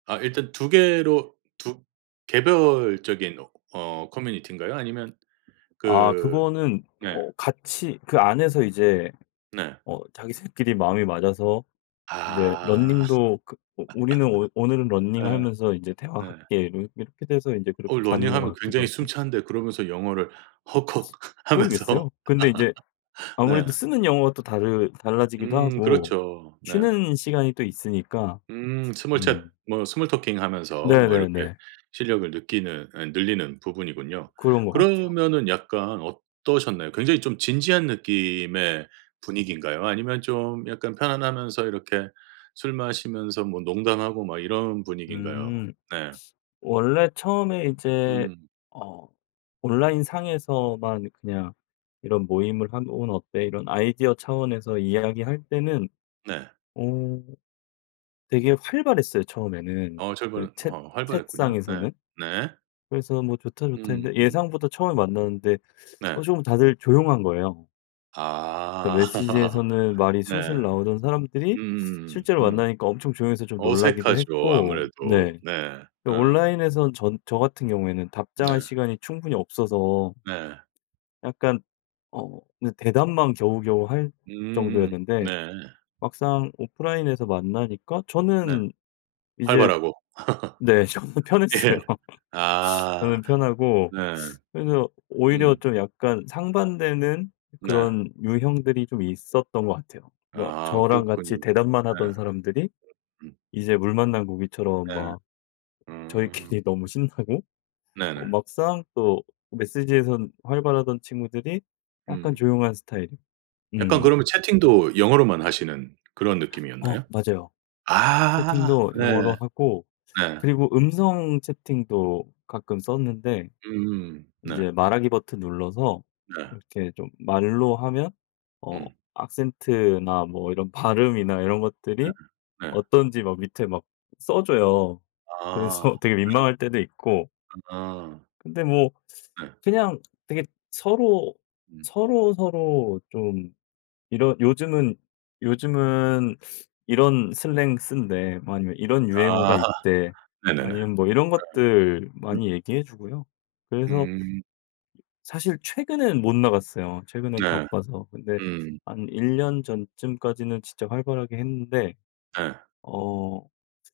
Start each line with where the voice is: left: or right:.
right: 아 일단 2 개로 2 개별적인 어 커뮤니티인가요? 아니면
left: 아
right: 그
left: 그거는
right: 네.
left: 어 같이 그 안에서 이제
right: 네.
left: 어 자기 3 끼리 마음이 맞아서 이제
right: 아.
left: 러닝도 그 오 "우리는 오 오늘은
right: 예.
left: 러닝하면서 이제
right: 네.
left: 대화할게." 뭐 이렇게 돼서 이제 그렇게
right: 어
left: 가는 것
right: 러닝하면
left: 같기도
right: 굉장히
left: 하고
right: 숨찬데 그러면서 영어를. 헉헉 하면서
left: 모르겠어요. 근데 인제
right: 네.
left: 아무래도 쓰는 용어가 또 다르 달라지기도
right: 음
left: 하고
right: 그렇죠. 네.
left: 쉬는 시간이 또 있으니까.
right: 음. 스몰 챗
left: 음.
right: 뭐 스몰 토킹 하면서 뭐 이렇게
left: 네네네.
right: 실력을 느끼는 아니 늘리는 부분이군요.
left: 그런 것 같아요.
right: 그러면은 약간 어떠셨나요? 굉장히 좀 진지한 느낌의 분위기인가요? 아니면 좀 약간 편안하면서 이렇게 술 마시면서 뭐 농담하고 막 이런 분위기인가요?
left: 음.
right: 네.
left: 원래 처음에 이제
right: 음.
left: 어 온라인상에서만 그냥 이런 모임을 하면 "오늘 어때?" 이런 아이디어 차원에서 이야기할 때는
right: 네.
left: 어 되게 활발했어요 처음에는
right: 어 챗
left: 그
right: 방은
left: 챗
right: 어 활발했군요. 네.
left: 챗상에서는.
right: 네.
left: 그래서 뭐 "좋다, 좋다."
right: 음.
left: 했는데
right: 음.
left: 예상보다 처음에 만났는데
right: 네.
left: 어 좀 다들 조용한 거예요. 그
right: 아.
left: 메시지에서는 말이
right: 네.
left: 술술 나오던 사람들이
right: 음.
left: 실제로
right: 음.
left: 만나니까 엄청 조용해서 좀 놀라기도
right: 어색하죠,
left: 했고
right: 아무래도.
left: 네.
right: 네.
left: 또
right: 어.
left: 온라인에서는 전 저 같은 경우에는 답장할
right: 네.
left: 시간이 충분히 없어서
right: 네.
left: 약간 어 그냥 대답만 겨우겨우 할
right: 음. 네.
left: 정도였는데 막상 오프라인에서 만나니까
right: 네.
left: 저는 이제
right: 활발하고.
left: 네. 저는 편했어요.
right: 예. 아.
left: 저는 편하고
right: 네.
left: 그래서 오히려
right: 음.
left: 좀 약간 상반되는
right: 네.
left: 그런 유형들이 좀 있었던 것 같아요. 그러니까
right: 아.
left: 저랑 같이
right: 그렇군요.
left: 대답만
right: 네.
left: 하던 사람들이
right: 음.
left: 이제 물 만난 고기처럼
right: 네.
left: 막
right: 음.
left: 저희끼리 너무 신나고
right: 네네.
left: 막상 또 메시지에선 활발하던 친구들이 약간
right: 음.
left: 조용한 스타일이에요.
right: 약간 그러면
left: 음.
right: 채팅도 영어로만 하시는 그런
left: 어
right: 느낌이었나요?
left: 맞아요.
right: 아.
left: 채팅도
right: 네.
left: 영어로 하고
right: 네.
left: 그리고 음성 채팅도 가끔 썼는데
right: 음. 네.
left: 이제 말하기 버튼 눌러서
right: 네.
left: 이렇게 좀 말로 하면 어
right: 음.
left: 악센트나 뭐 이런 발음이나 이런
right: 네.
left: 것들이
right: 네.
left: 어떤지 막 밑에 막 써 줘요.
right: 아.
left: 그래서 되게
right: 네.
left: 민망할 때도 있고
right: 아.
left: 근데 뭐
right: 네.
left: 그냥 되게 서로
right: 음.
left: 서로서로 좀 이런 "요즘은 요즘은 이런 슬랭 쓴대." 뭐 아니면 "이런 유행어가
right: 아.
left: 있대."
right: 네네네. 네.
left: 아니면 뭐 이런 것들
right: 음.
left: 많이 얘기해 주고요. 그래서
right: 음.
left: 사실 최근에는 못 나갔어요, 최근엔
right: 네.
left: 바빠서. 근데
right: 음.
left: 한 1 년 전쯤까지는 진짜 활발하게 했는데
right: 네.
left: 어.